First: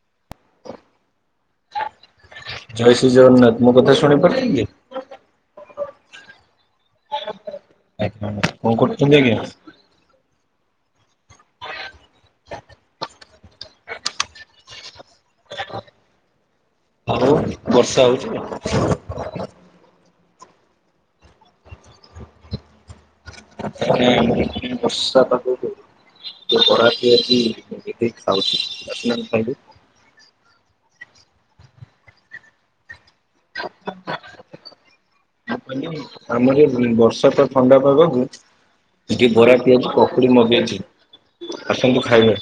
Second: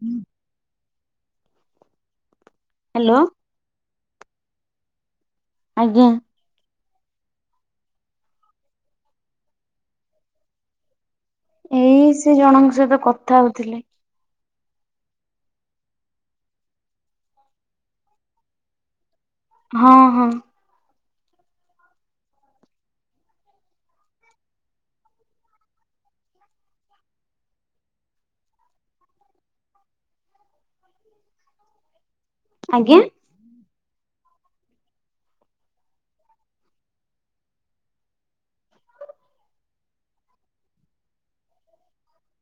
ହୁଁ। ଜୟ ଶ୍ରୀ ଜଗନ୍ନାଥ ମୋ କଥା ଶୁଣିପାରୁଚନ୍ତି? ଆଜ୍ଞା। ଆଜ୍ଞା କଣ କରୁଚନ୍ତି ଆଜ୍ଞା। ଏଇ ସେ ଜଣଙ୍କ ସହିତ କଥା ହଉଥିଲି। ଆଉ ବର୍ଷା ହଉଚି? ହଁ ହଁ। ଆଛା ମାନେ ପୁରା ବର୍ଷା ପାଗକୁ ବରା ପିଆଜି ଟିକେ ଖାଉଚି। ଆସୁନାହାନ୍ତି ଖାଇବେ। ଆଜ୍ଞା? ମୁଁ କହିଲି ଆମର ଏ ବର୍ଷା ଟା ଥଣ୍ଡା ପାଗକୁ। ଟିକିଏ ବରା ପିଆଛି ପକୁଡି ମଗେଇଛି ଆସନ୍ତୁ ଖାଇବେ।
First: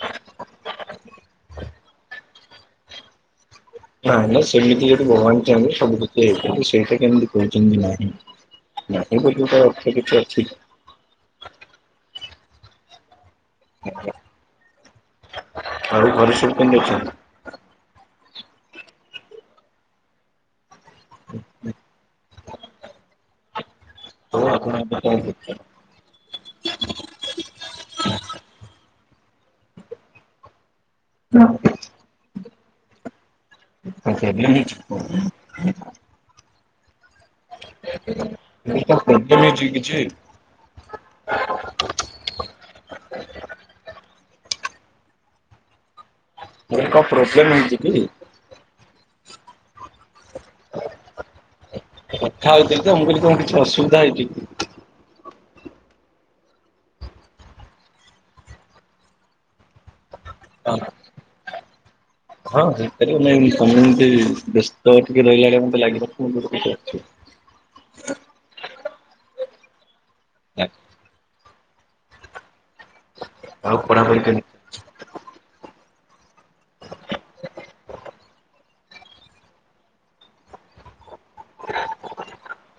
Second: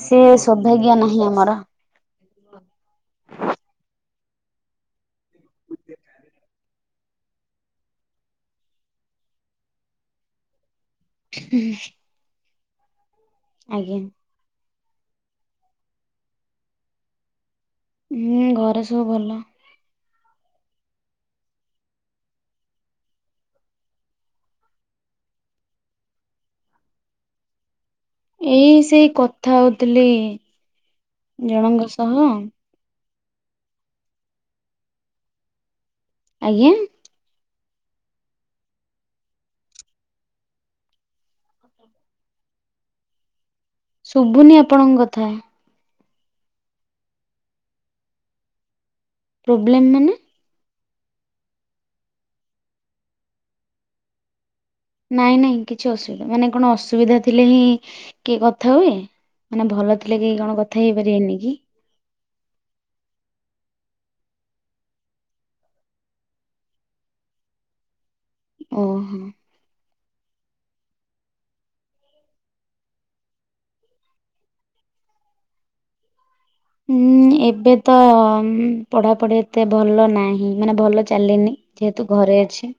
ସେ ସୋଭାଗ୍ୟ ନାହିଁ ଆମର। ନାଇ ନାଇ ସେମିତି ଯଦି ଭଗବାନ ଚାହିଁବେ ସବୁକିଛି ହେଇ ପା ସେଇଟା କେମିତି କହୁଛନ୍ତି ନାହିଁ ନାଟ ଗୁଟୁଙ୍କ ଅର୍ଥ କିଛି ଅଛି କି? ହୁଁ। ଆଜ୍ଞା। ଆଉ ଘରେ ସବୁ ପଲ ଅଛନ୍ତି। ଉଁ ଘରେ ସବୁ ଭଲ। ଆଉ ଆପଣ ଏବେ କଣ କରୁଚନ୍ତି? ଏଇ ସେଇ କଥା ହଉଥିଲି ଜଣଙ୍କ ସହ। କଣ ପ୍ରୋବ୍ଲେମ ହେଇଛି କଣ? ଆଜ୍ଞା। [unintelligible] କଣ ହେଇଚିକି କିଛି? ଶୁଭୁନି ଆପଣଙ୍କ କଥା। ମୁଁ କହିଲି କଣ ପ୍ରୋବ୍ଲେମ୍ ହେଇଚି କି? ପ୍ରୋବ୍ଲେମ୍ ମାନେ। କଥା ହେଉଥିଲି ତ ମୁଁ କହିଲି କଣ କିଛି ଅସୁବିଧା ହେଇଚି। ନାଇଁ ନାଇଁ କିଛି ଅସୁବିଧା ମାନେ କଣ ଅସୁବିଧା ଥିଲେ ହିଁ କିଏ କଥା ହୁଏ? ମାନେ ଭଲ ଥିଲେ କେହି କଣ କଥା ହେଇପାରିବେନି କି? ହଁ ହେଇପାରିବେ ନାଇଁ କାମୁନୁଟି ବ୍ୟସ୍ତ ଟିକେ ରହିଲା ଭଳିଆ ମତେ ଲାଗିିଲା [unintelligible] ଉଁ ହୁଁ। ଆଉ ପଢାପଢ଼ି କେ ଉଁ ଏବେ ତ ପଢାପଢି ଏତେ ଭଲ ନାହିଁ ମାନେ ଭଲ ଚାଲିନି। ଯେହେତୁ ଘରେ ଅଛି।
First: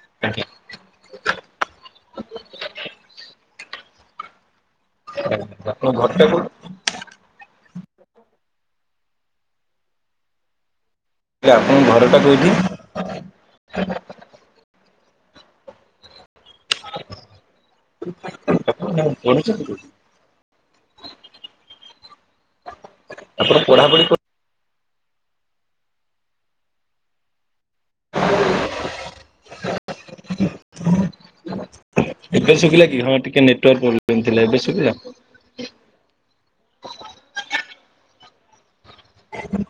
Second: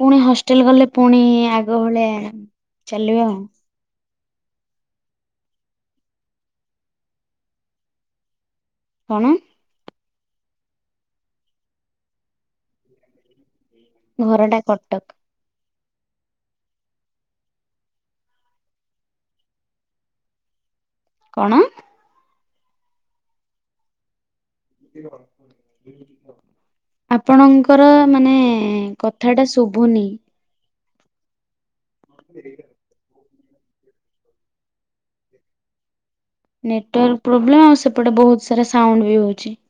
ପୁଣି କେମିତି ହଷ୍ଟେଲ ଗଲେ ପୁଣି ଆଗ ଭଳିଆ ଚାଲିବ ଆଉ। [inaudible] ତମ ଘରଟା କଣ? ତମ ଘରଟା କୋଉଠି? ମୋ ଘରଟା କଟକ। ତମେ ପଢିଚନ୍ତି କଉଠି। କଣ? ଆପଣ ପଢ଼ା ପଢି [unintelligible] ଆପଣଙ୍କର ମାନେ କଥା ଟା ଶୁଭୁନି। ଏବେ ଶୁଭିଲା କି ହଁ ଟିକେ ନେଟୱାର୍କ ପ୍ରୋବ୍ଲେମ୍ ଥିଲା ଏବେ ଶୁିଭିଲା। ନେଟୱାର୍କ ପ୍ରୋବ୍ଲେମ ଆଉ ସେପଟେ ବହୁତ ସାରା ସାଉଣ୍ଡ ବି ହଉଛି।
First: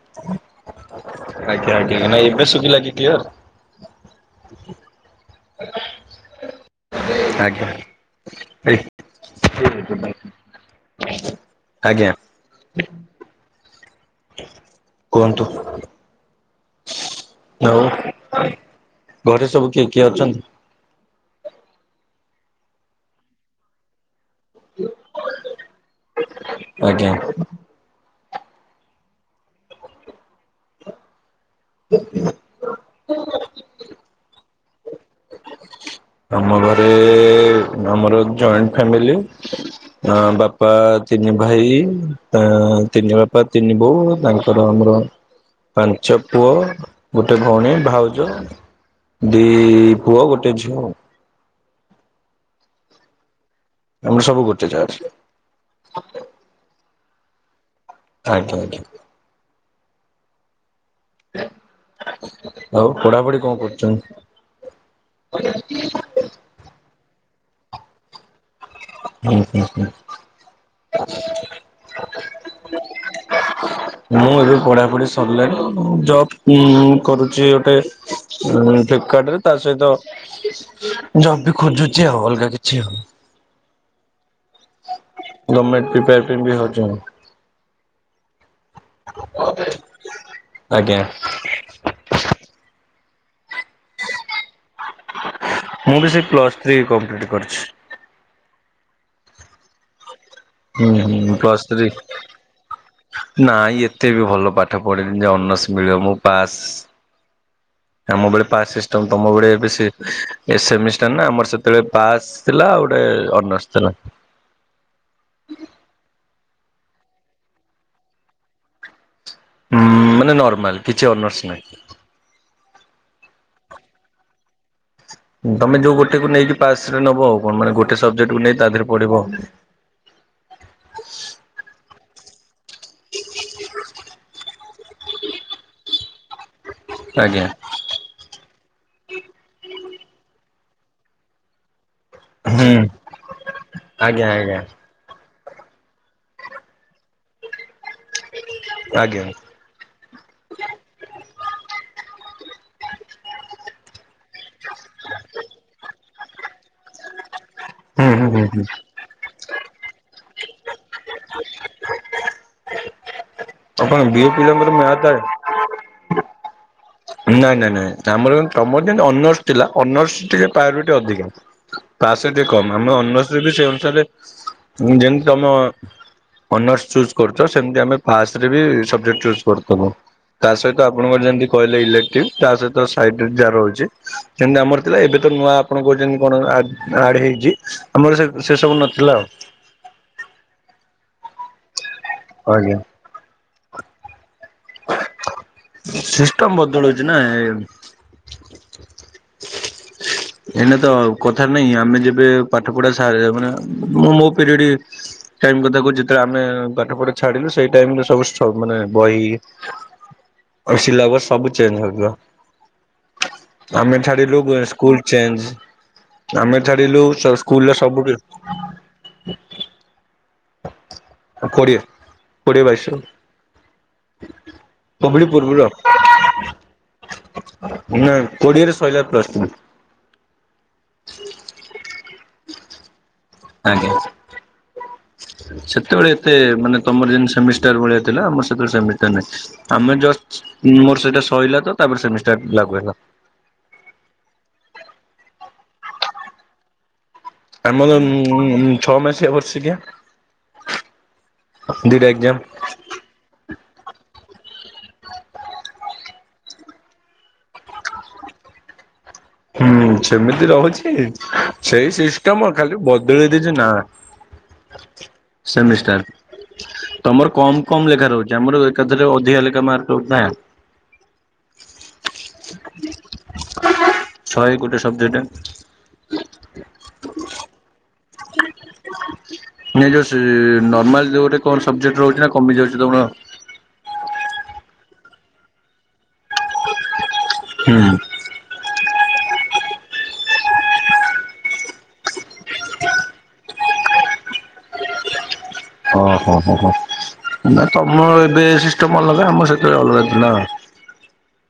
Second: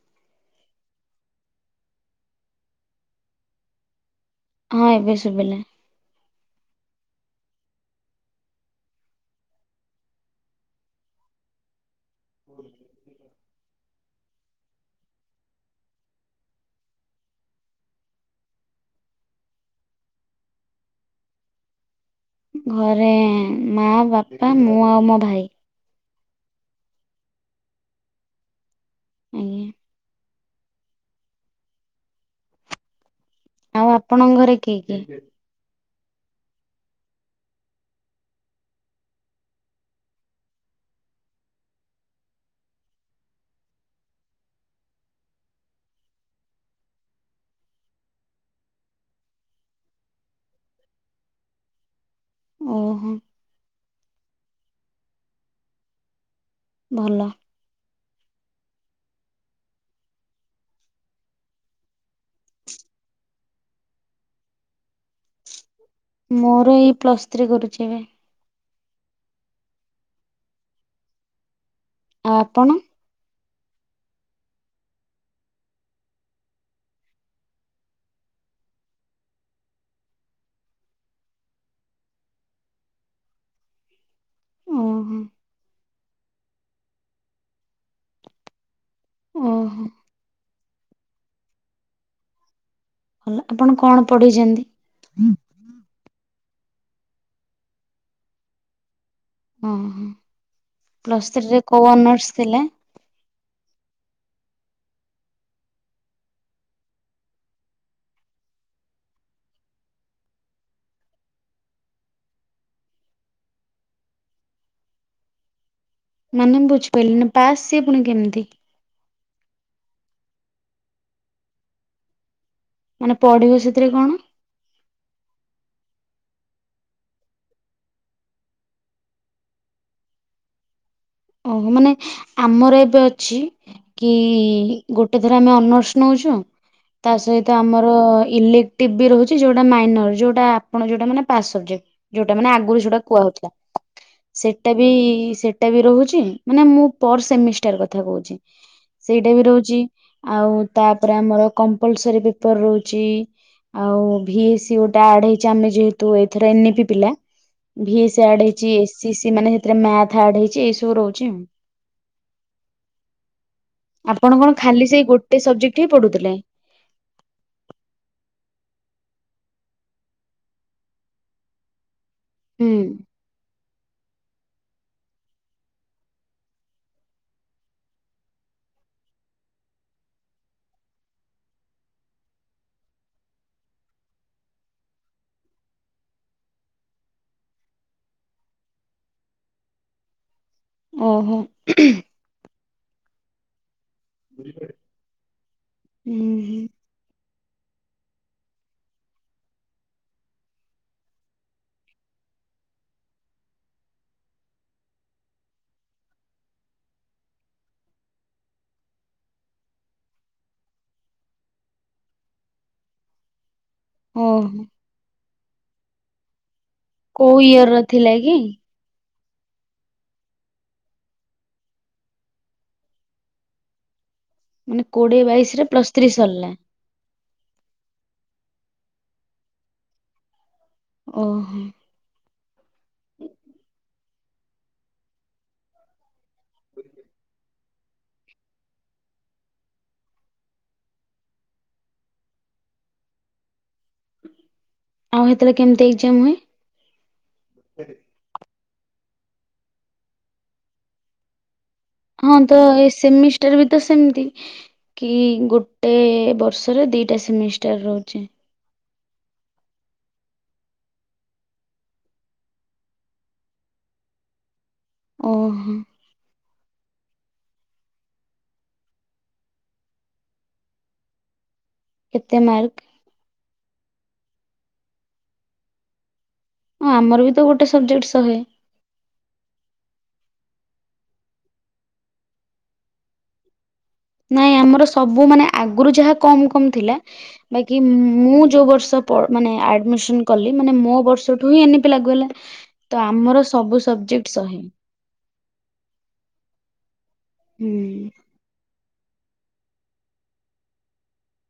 ଆଜ୍ଞା ଆଜ୍ଞା ନାଇ ଏବେ ଶୁଭିଲା କି କ୍ଲିଅର। ହଁ ଏବେ ଶୁଭିଲା। ଆଜ୍ଞା। ଆଜ୍ଞା। [inaudible] କୁହନ୍ତୁ? ଆଉ ଘରେ ସବୁ କିଏ କିଏ ଅଛନ୍ତି? ଘରେ ମା, ବାପା, ମୁଁ ଆଉ ମୋ ଭାଇ। ଆଜ୍ଞା। ଆଜ୍ଞା। [unintelligible] ଆଉ ଆପଣଙ୍କ ଘରେ କିଏ କିଏ? ଆମ ଘରେ ଆମର ଜଏଣ୍ଟ ଫ୍ୟାମିଲି। ଅ ବାପା ତିନି ଭାଇ, ତିନି ବାପା, ତିନି ବୋଉ ତାଙ୍କ ତାଙ୍କର ଆମର ପାଞ୍ଚ ପୁଅ, ଗୋଟେ ଭଉଣୀ, ଭାଉଜ। ଦି ପୁଅ, ଗୋଟେ ଝିଅ। ଓହୋ। ତମେ ସବୁ ଗୋଟେ ଚାଂଶର। ଭଲ। ଆଜ୍ଞା ଆଜ୍ଞା। ଆଉ ପଢ଼ାପଢ଼ି କଣ କରୁଛନ୍ତି? [unintelligible] ମୋର ଏଇ ପ୍ଲସ୍ ଥ୍ରୀ କରୁଛି ଏବେ। ଉଁ ଉଁ ଉଁ। ଆଉ ଆପଣ? ମୁଁ ଏବେ ପଢ଼ାପଢ଼ି ସଲାଣି ଜବ ଉଁ କରୁଛି ଗୋଟେ। ହଁ ଫ୍ଲିପକାର୍ଟ ରେ ତା ସହିତ ଜବ୍ ବି ଖୋଜୁଛି ଆଉ ଅଲଗା କିଛି ଆଉ। ଓହୋ ଗମେଣ୍ଟ ପ୍ରିପିୟାର ବି ହଉଛି ଆଉ। ଓ ଓହୋ ଆଜ୍ଞା। ଆପଣ କଣ ପଢେଇଛନ୍ତି? ମୁଁ ବି ସେ ପ୍ଲସ୍ ଥ୍ରୀ କମ୍ପ୍ଲିଟ କରିଛି। ଓହୋ ହୁଁ ପ୍ଲସ୍ ହୁଁ ଥ୍ରୀରେ ଥ୍ରୀ କୋଉ ଅନର୍ସ ଥିଲେ? ନାଇଁ ଏତେ ବି ଭଲ ପାଠ ପଢିନି ଯେ ଅନର୍ସ ମିଳିବ। ମୁଁ ପାସ୍ ଆମ ବେଳେ ପାସ୍ ସିଷ୍ଟମ। ତମ ବେଳେ ଏବେ ସେ ସେମିଷ୍ଟାର ନା ଆମର ସେତେବେଳେ ପାସ୍। ଥିଲା ଗୋଟେ ଅନର୍ସ ଥିଲା। ମାନେ ମୁଁ ବୁଝିପାରିଲିନି ପାସ ସିଏ ପୁଣି କେମିତି? ହଁ ମାନେ ନର୍ମାଲ କିଛି ଅନର୍ସ ନାହିଁ। ମାନେ ପଢ଼ିବ ସେଥିରେ କଣ? ତମେ ଯୋଉ ଗୋଟେକୁ ନେଇକି ପାସ୍ ରେ ନବ। ଆଉ କଣ ମାନେ ଗୋଟେ ସବଜେକ୍ଟକୁ ନେଇ ତା ଦେହରେ ପଢିବ। ଓହୋ ମାନେ ଆମର ଏବେ ଅଛି। କି ଗୋଟେ ଧର ଆମେ ଅନର୍ସ ନଉଛୁ। ତା ଆଜ୍ଞା ସହିତ ଆମର ଇଲିପ୍ ଟିଭ ରହୁଛି। ଯେଉଁଟା ମାଇନର୍ ଯେଉଁଟା ଆପଣ ଯେଉଁଟା ମାନେ ପାସ୍ ସବଜେକ୍ଟ। ଯୋଉଟା ମାନେ ହୁଁ ଆଗରୁ ଯୋଉଟା କୁହା ହଉଥିଲା। ଆଜ୍ଞା ଆଜ୍ଞା ସେଇଟା ବି ସେଇଟା ବି ରହୁଛି। ମାନେ ମୁଁ ପର ସେମିଷ୍ଟର କଥା କହୁଛି। ଆଜ୍ଞା। ସେଇଟା ବି ରହୁଛି। ଆଉ ତାପରେ ଆମର କମ୍ପଲସରୀ ପେପର ରହୁଛି। ଆଉ ଭି ଏ ସି ଗୋଟେ ଆଡ ହେଇଛି। ଆମେ ଯେହେତୁ ଏଥର ଏନି ଇ ପି ପିଲା ଭି ହୁଁ ଏସ ସି ହୁଁ ହୁଁ ଆଡ଼ ହୁଁ ହେଇଚି। ଏ ସି ସି ମାନେ ହେଥିରେ ମ୍ୟାଥ ଆଡ଼ ହେଇଚି ଏଇ ସବୁ ସବୁ ରହୁଛି। ଆଉ କଣ ବିଏ ଆପଣ କଣ ପିଲାଙ୍କର ଖାଲି ମ୍ୟାଥ ସେଇ ଆଡେ ଗୋଟେ ସବଜେକ୍ଟ ଉଠିକି ପଢୁଥିଲେ? ନାଇଁ ନାଇଁ ନାଇଁ ଆମର ତମର ଯେମିନ୍ତି ଅନର୍ସ ଥିଲା ଅନର୍ସ ଟିକେ ପ୍ରାୟରିଟି ଟିକେ ଅଧିକା ତା ସହିତ ଦେଖ ହୁଁ ଆମେ ଅନର୍ସରେ ବି ସେଇ ଅନୁସାରେ ଯେମିତି ତମ ଅନର୍ସ ଚୁଜ୍ କରୁଛ ସେମିତି ଆମେ ପାସରେ ବି ସବଜେକ୍ଟ ଚୁଜ୍ କରୁୁଥିଲୁ। ତା ସହିତ ଆପଣଙ୍କର ଯେମିତି କହିଲେ ଇଲେକ୍ଟିବ ତା ସହିତ ସାଇଟ ଯାହା ରହୁଛି ଯେମତି ଆମର ଥିଲା ଏବେ ତ ନୂଆ ଆପଣ କହୁଛନ୍ତି କଣ ଆଡ ହେଇଛି ଆମର ସେ ସେ ସବୁ ନଥିଲା ଆଉ ଓହୋ ଆଜ୍ଞା ବୁଝିପାରିଲ ସିଷ୍ଟମ ବଦଳୁଛି ନା ଏଇନା ତ କଥାରେ ନାହିଁ ଆମେ ଯେବେ ପାଠ ପଢା ସା ମାନେ ମୁଁ ମୋ ପିରିୟଡ ଟାଇମ କଥା କହୁଛି ଯେତେବେଳେ ଆମେ ପାଠପଢା ଛାଡିଲୁ ସେଇ ଟାଇମରେ ସବୁ ସବୁ ମାନେ ବହି ଆଉ ସିଲାବସ ସବୁ ଚେଞ୍ଜ ହେବ ଆମେ ଛାଡିଲୁ ଓହୋ। ସ୍କୁଲ ଚେଞ୍ଜ ଆମେ ଛାଡିଲୁ କୋଉ ଇୟର ସ୍କୁଲ ର ସବୁ ଥିଲା କି କୋଡ଼ିଏ କୋଡ଼ିଏ ବାଇସରୁ ମାନେ କୋଡିଏ ପୂର୍ବରୁ ବାଇଶରେ ପ୍ଲସ ଥ୍ରୀ ସରିଲା ନା କୋଡିଏରେ ସରିଲା ପ୍ଲସ ଥ୍ରୀ ଓହୋ ଆଜ୍ଞା ସେତେବେଳେ ଏତେ ମାନେ ତମର ଯେମିତି ସେମିଷ୍ଟାର ଭଳିଆ ଥିଲା ଆମର ସେତେବେଳେ ସେମିଷ୍ଟାର ନାହିଁ ଆମେ ଜଷ୍ଟ ମୋର ସେଇଟା ସରିଲା ତ ତାପରେ ସେମିଷ୍ଟାର ଲାଗୁ ହେଲା ଆଉ ସେତେବେଳେ କେମିତି ଏକ୍ଜାମ ହୁଏ? ଆମର ଉ ଛଅ ମାସିଆ ବର୍ଷିକିଆ ଦିଟା ଏକ୍ଜାମ। ହଁ ତ ଏ ସେମିଷ୍ଟାର ବି ତ ସେମିତି କି ଗୋଟେ ବର୍ଷରେ ଦି ଟା ସେମିଷ୍ଟର ରହୁଛି ହୁଁ ସେମିତି ରହୁଛି ସେଇ ସିଷ୍ଟମ ଖାଲି ବଦଳେଇ ଦେଇଛି ନା [inaudible] ଓହୋ ସେମିଷ୍ଟାର ତମର କମ କମ ଲେଖା ରହୁଛି ଆମର ଏକାଥରେ ଅଧିକା ଲେଖା ମାର୍କ ରହୁଥିଲା କେତେ ମାର୍କ? ଶହେ ଗୋଟେ ସବଜେକ୍ଟ ହଁ ଆମର ବି ତ ଗୋଟେ ସବଜେକ୍ଟ ଶହେ ଯୋଉସେ ନର୍ମାଲରେ ଯୋଉ ଗୋଟେ କଣ ସବଜେକ୍ଟ ରହୁଛି ନା କମି ଯାଉଛି ତମର। ନାଇଁ ଆମର ସବୁ ମାନେ ଆଗରୁ ଯାହା କମ କମ ଥିଲା ବାକି ହୁଁ ମୁଁ ଯୋଉ ବର୍ଷ। ମାନେ ଆଡମିସନ କଲି ମାନେ ମୋ ବର୍ଷଠୁ ହିଁ ଏନତି ଲାଗୁ ହ। ତ ଆମର ସବୁ ସବଜେକ୍ଟ ସହେ। ହ ହ ହ ନା ତମର ଏବେ ସିଷ୍ଟମ ଅଲଗା ଆମର ସେଥିରେ ଅଲଗାଥିଲା।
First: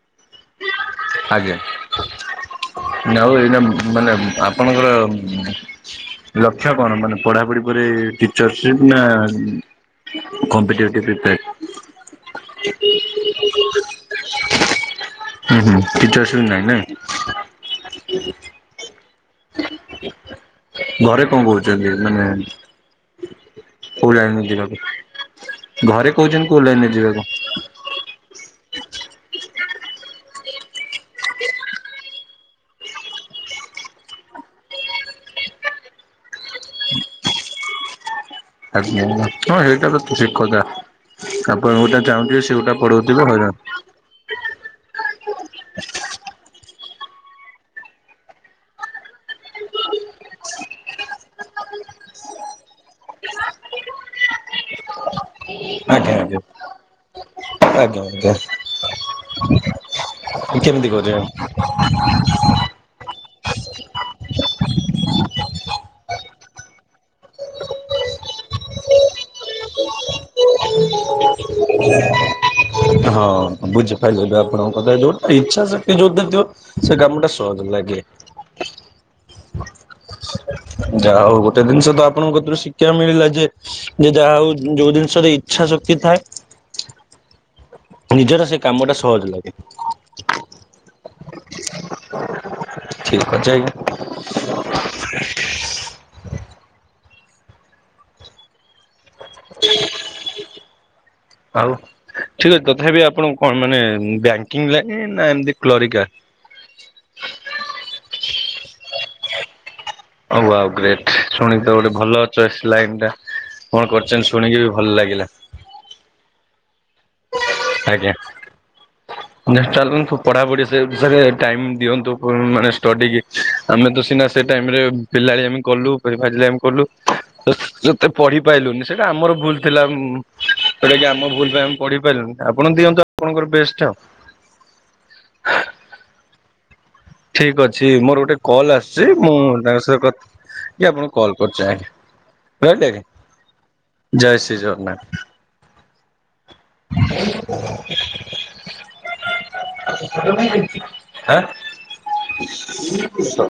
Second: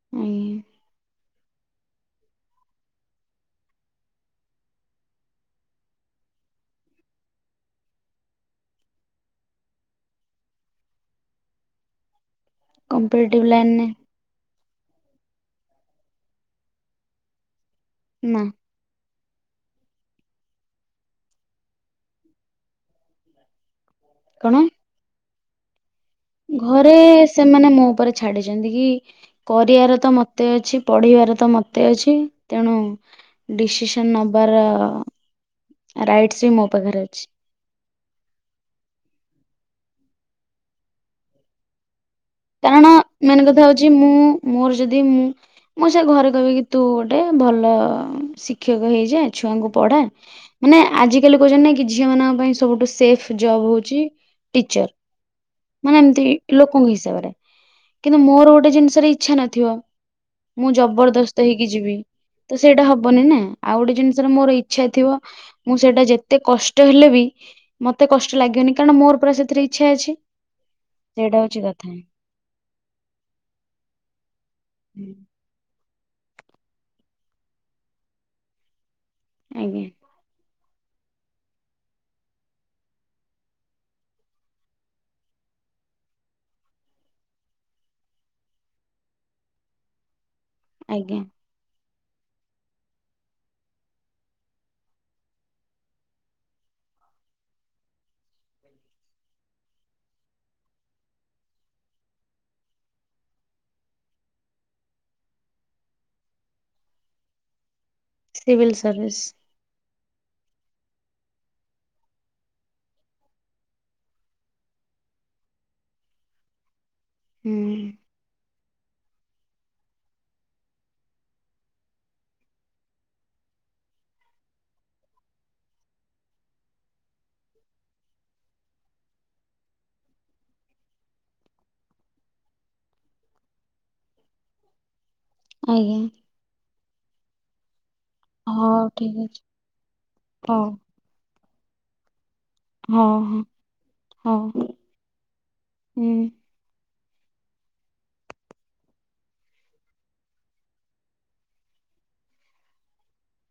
[inaudible] ଆଜ୍ଞା [inaudible] ମାନେ ଆପଣଙ୍କର। ଲକ୍ଷ୍ୟ କଣ ମାନେ ପଢାପଢି ପରେ ଟିଚର୍ ସିପ ନା କମ୍ପିଟେଟିଭ୍ ପ୍ରିପେ। କମ୍ପିଟେଟିଭ ଲାଇନେ। ହୁଁ ହୁଁ କିଛି ଆସ ନାଇଁ ନାଇଁ। [inaudible] ଘରେ କଣ କହୁଛନ୍ତି ମାନେ କୋ ଲାଇନ ରେ କଣ? ଯିବାକୁ ଘରେ କହୁଛନ୍ତି। କୋଉ ଲାଇନରେ ଘରେ ଯିବାକୁ ସେମାନେ ମୋ ଉପରେ ଛାଡିଚନ୍ତି କି? କରିବାର ତ ମତେ ଅଛି ପଢ଼ିବାର ତ ମତେ ଅଛି। ତେଣୁ ଡିସିସନ୍ ନବାର ରାଇଟ୍ ବି ମୋ ପାଖରେ ଅଛି। ଆଜ୍ଞା ହଁ ହେଇଟା ତ ଠିକ୍ କଥା ଆପଣ କୋଉଟା ଚାହୁଁଥିବେ। ସେଉଟା କାରଣ ପଢଉଥିବେ ମେନ୍ ହଇରାଣ କଥା ହଉଚି ମୁଁ ମୋର ଯଦି ମୁଁ ମୁଁ ସେ ଘରେ କହିବି କିି ତୁ ଗୋଟେ ଭଲ ଶିକ୍ଷକ ହେଇଯାଆ। ଛୁଆଙ୍କୁ ପଢ଼ା। ମାନେ ଆଜିକାଲି କହୁଚନ୍ତି ନାଇଁ କି ଝିଅ ମାନଙ୍କ ପାଇଁ ସବୁଠୁ ସେଫ୍ ଜବ୍ ହଉଚି ଟିଚର ମାନେ ଆଜ୍ଞା ଏମିତି ଆଜ୍ଞା ଲୋକଙ୍କ ହିସାବରେ। ଆଜ୍ଞା କିନ୍ତୁ ଆଜ୍ଞା ମୋର ଗୋଟେ ଜିନିଷରେ ଇଚ୍ଛା ନଥିବ। ମୁଁ କେମିତି କରିବା ଜବରଦସ୍ତ ହେଇକି ଯିବି। ତ ସେଇଟା ହବନି ନାଁ ଆଉ ଗୋଟେ ଜିନିଷରେ ମୋର ଇଚ୍ଛା ଥିବ। ମୁଁ ସେଇଟା ଯେତେ କଷ୍ଟ ହେଲେ ବି ମତେ କଷ୍ଟ ଲାଗିବନି କାରଣ ମୋର ପରା ସେଥିରେ ଇଚ୍ଛା ଅଛି। ସେଇଟା ହଉଛି କଥା। ହଁ ବୁଝିପାରିବେ ଏବେ ଆପଣଙ୍କ କଥା ଯୋଉଠି ଇଚ୍ଛା‌‌ ଶ ସେ ଯୋଉଟାରେ ଯିବ। ସେ କାମଟା ସହଜ ଲାଗେ। ଆଜ୍ଞା। ଯାହା ହଉ ଗୋଟେ ଜିନିଷ ତ ଆପଣଙ୍କ କତୁରୁ ଶିକ୍ଷିବାକୁ ମିଳିଲା ଯେ ଯେ ଯାହା ହଉ ଯୋଉ ଜିନିଷରେ ଇଚ୍ଛା ଶକ୍ତି ଥାଏ। ନିଜର ସେ କାମଟା ସହଜ ଲାଗେ। ଆଜ୍ଞା ଠିକ୍ ଅଛି ଆଜ୍ଞା। [inaudible] ଆଉ ଠିକ୍ ଅଛି ତଥାପି ଆପଣଙ୍କୁ କଣ ମାନେ ବ୍ୟାଙ୍କିଙ୍ଗ ଲାଇନ ନାଁ ଏମିତି କ୍ଲରିକା। Civil service. ହଉ ଆଉ ଗ୍ରେଟ୍ ଶୁଣି ତ ଗୋଟେ ଭଲ ଚଏସ୍ ଲାଇନ୍ ଟା। କଣ କରୁଚନ୍ତି ଶୁଣିକି ବି ଭଲ ଲାଗିଲା। ହୁଁ ଆଜ୍ଞା ଜେଷ୍ଟାଲ୍ ଦିନଠୁ ପଢ଼ାପଢ଼ି ସେ ବିଷୟରେ ଟାଇମ୍ ଦିଅନ୍ତୁ ଉଁ ମାନେ ଷ୍ଟଡି କି। ଆମେ ତ ସିନା ସେ ଟାଇମରେ ପିଲାଳିଆମି କଲୁ ଫାଜଲାମି କଲୁ। ସେତେ ପଢ଼ି ପାରଲୁନି ସେଟା ଆମର ଭୁଲ ଥିଲା। ଉଁ ଯୋଉଠା କି ଆମ ଭୁଲ ପାଇଁ ଆମେ ପଢିପାରିଲୁନି। ଆପଣ ଦିଅନ୍ତୁ ଆପଣଙ୍କର ବେଷ୍ଟ୍ ଆଉ। ଆଜ୍ଞା। ଠିକ୍ ଅଛି ମୋର ଗୋଟେ କଲ୍ ହଉ ଆସୁଚି। ଠିକ ମୁଁ ଅଛି ତାଙ୍କ ସହିତ କଥା ହଉ କି ଆପଣଙ୍କୁ କଲ୍ କରୁଚି ଆଜ୍ଞା। ରହିଲି ହଉ ହଉ ଆଜ୍ଞା। ଜୟ ଶ୍ରୀ ହଉ ଜଗନ୍ନାଥ। ହୁଁ। [inaudible] [unintelligible] ଆଁ [unintelligible]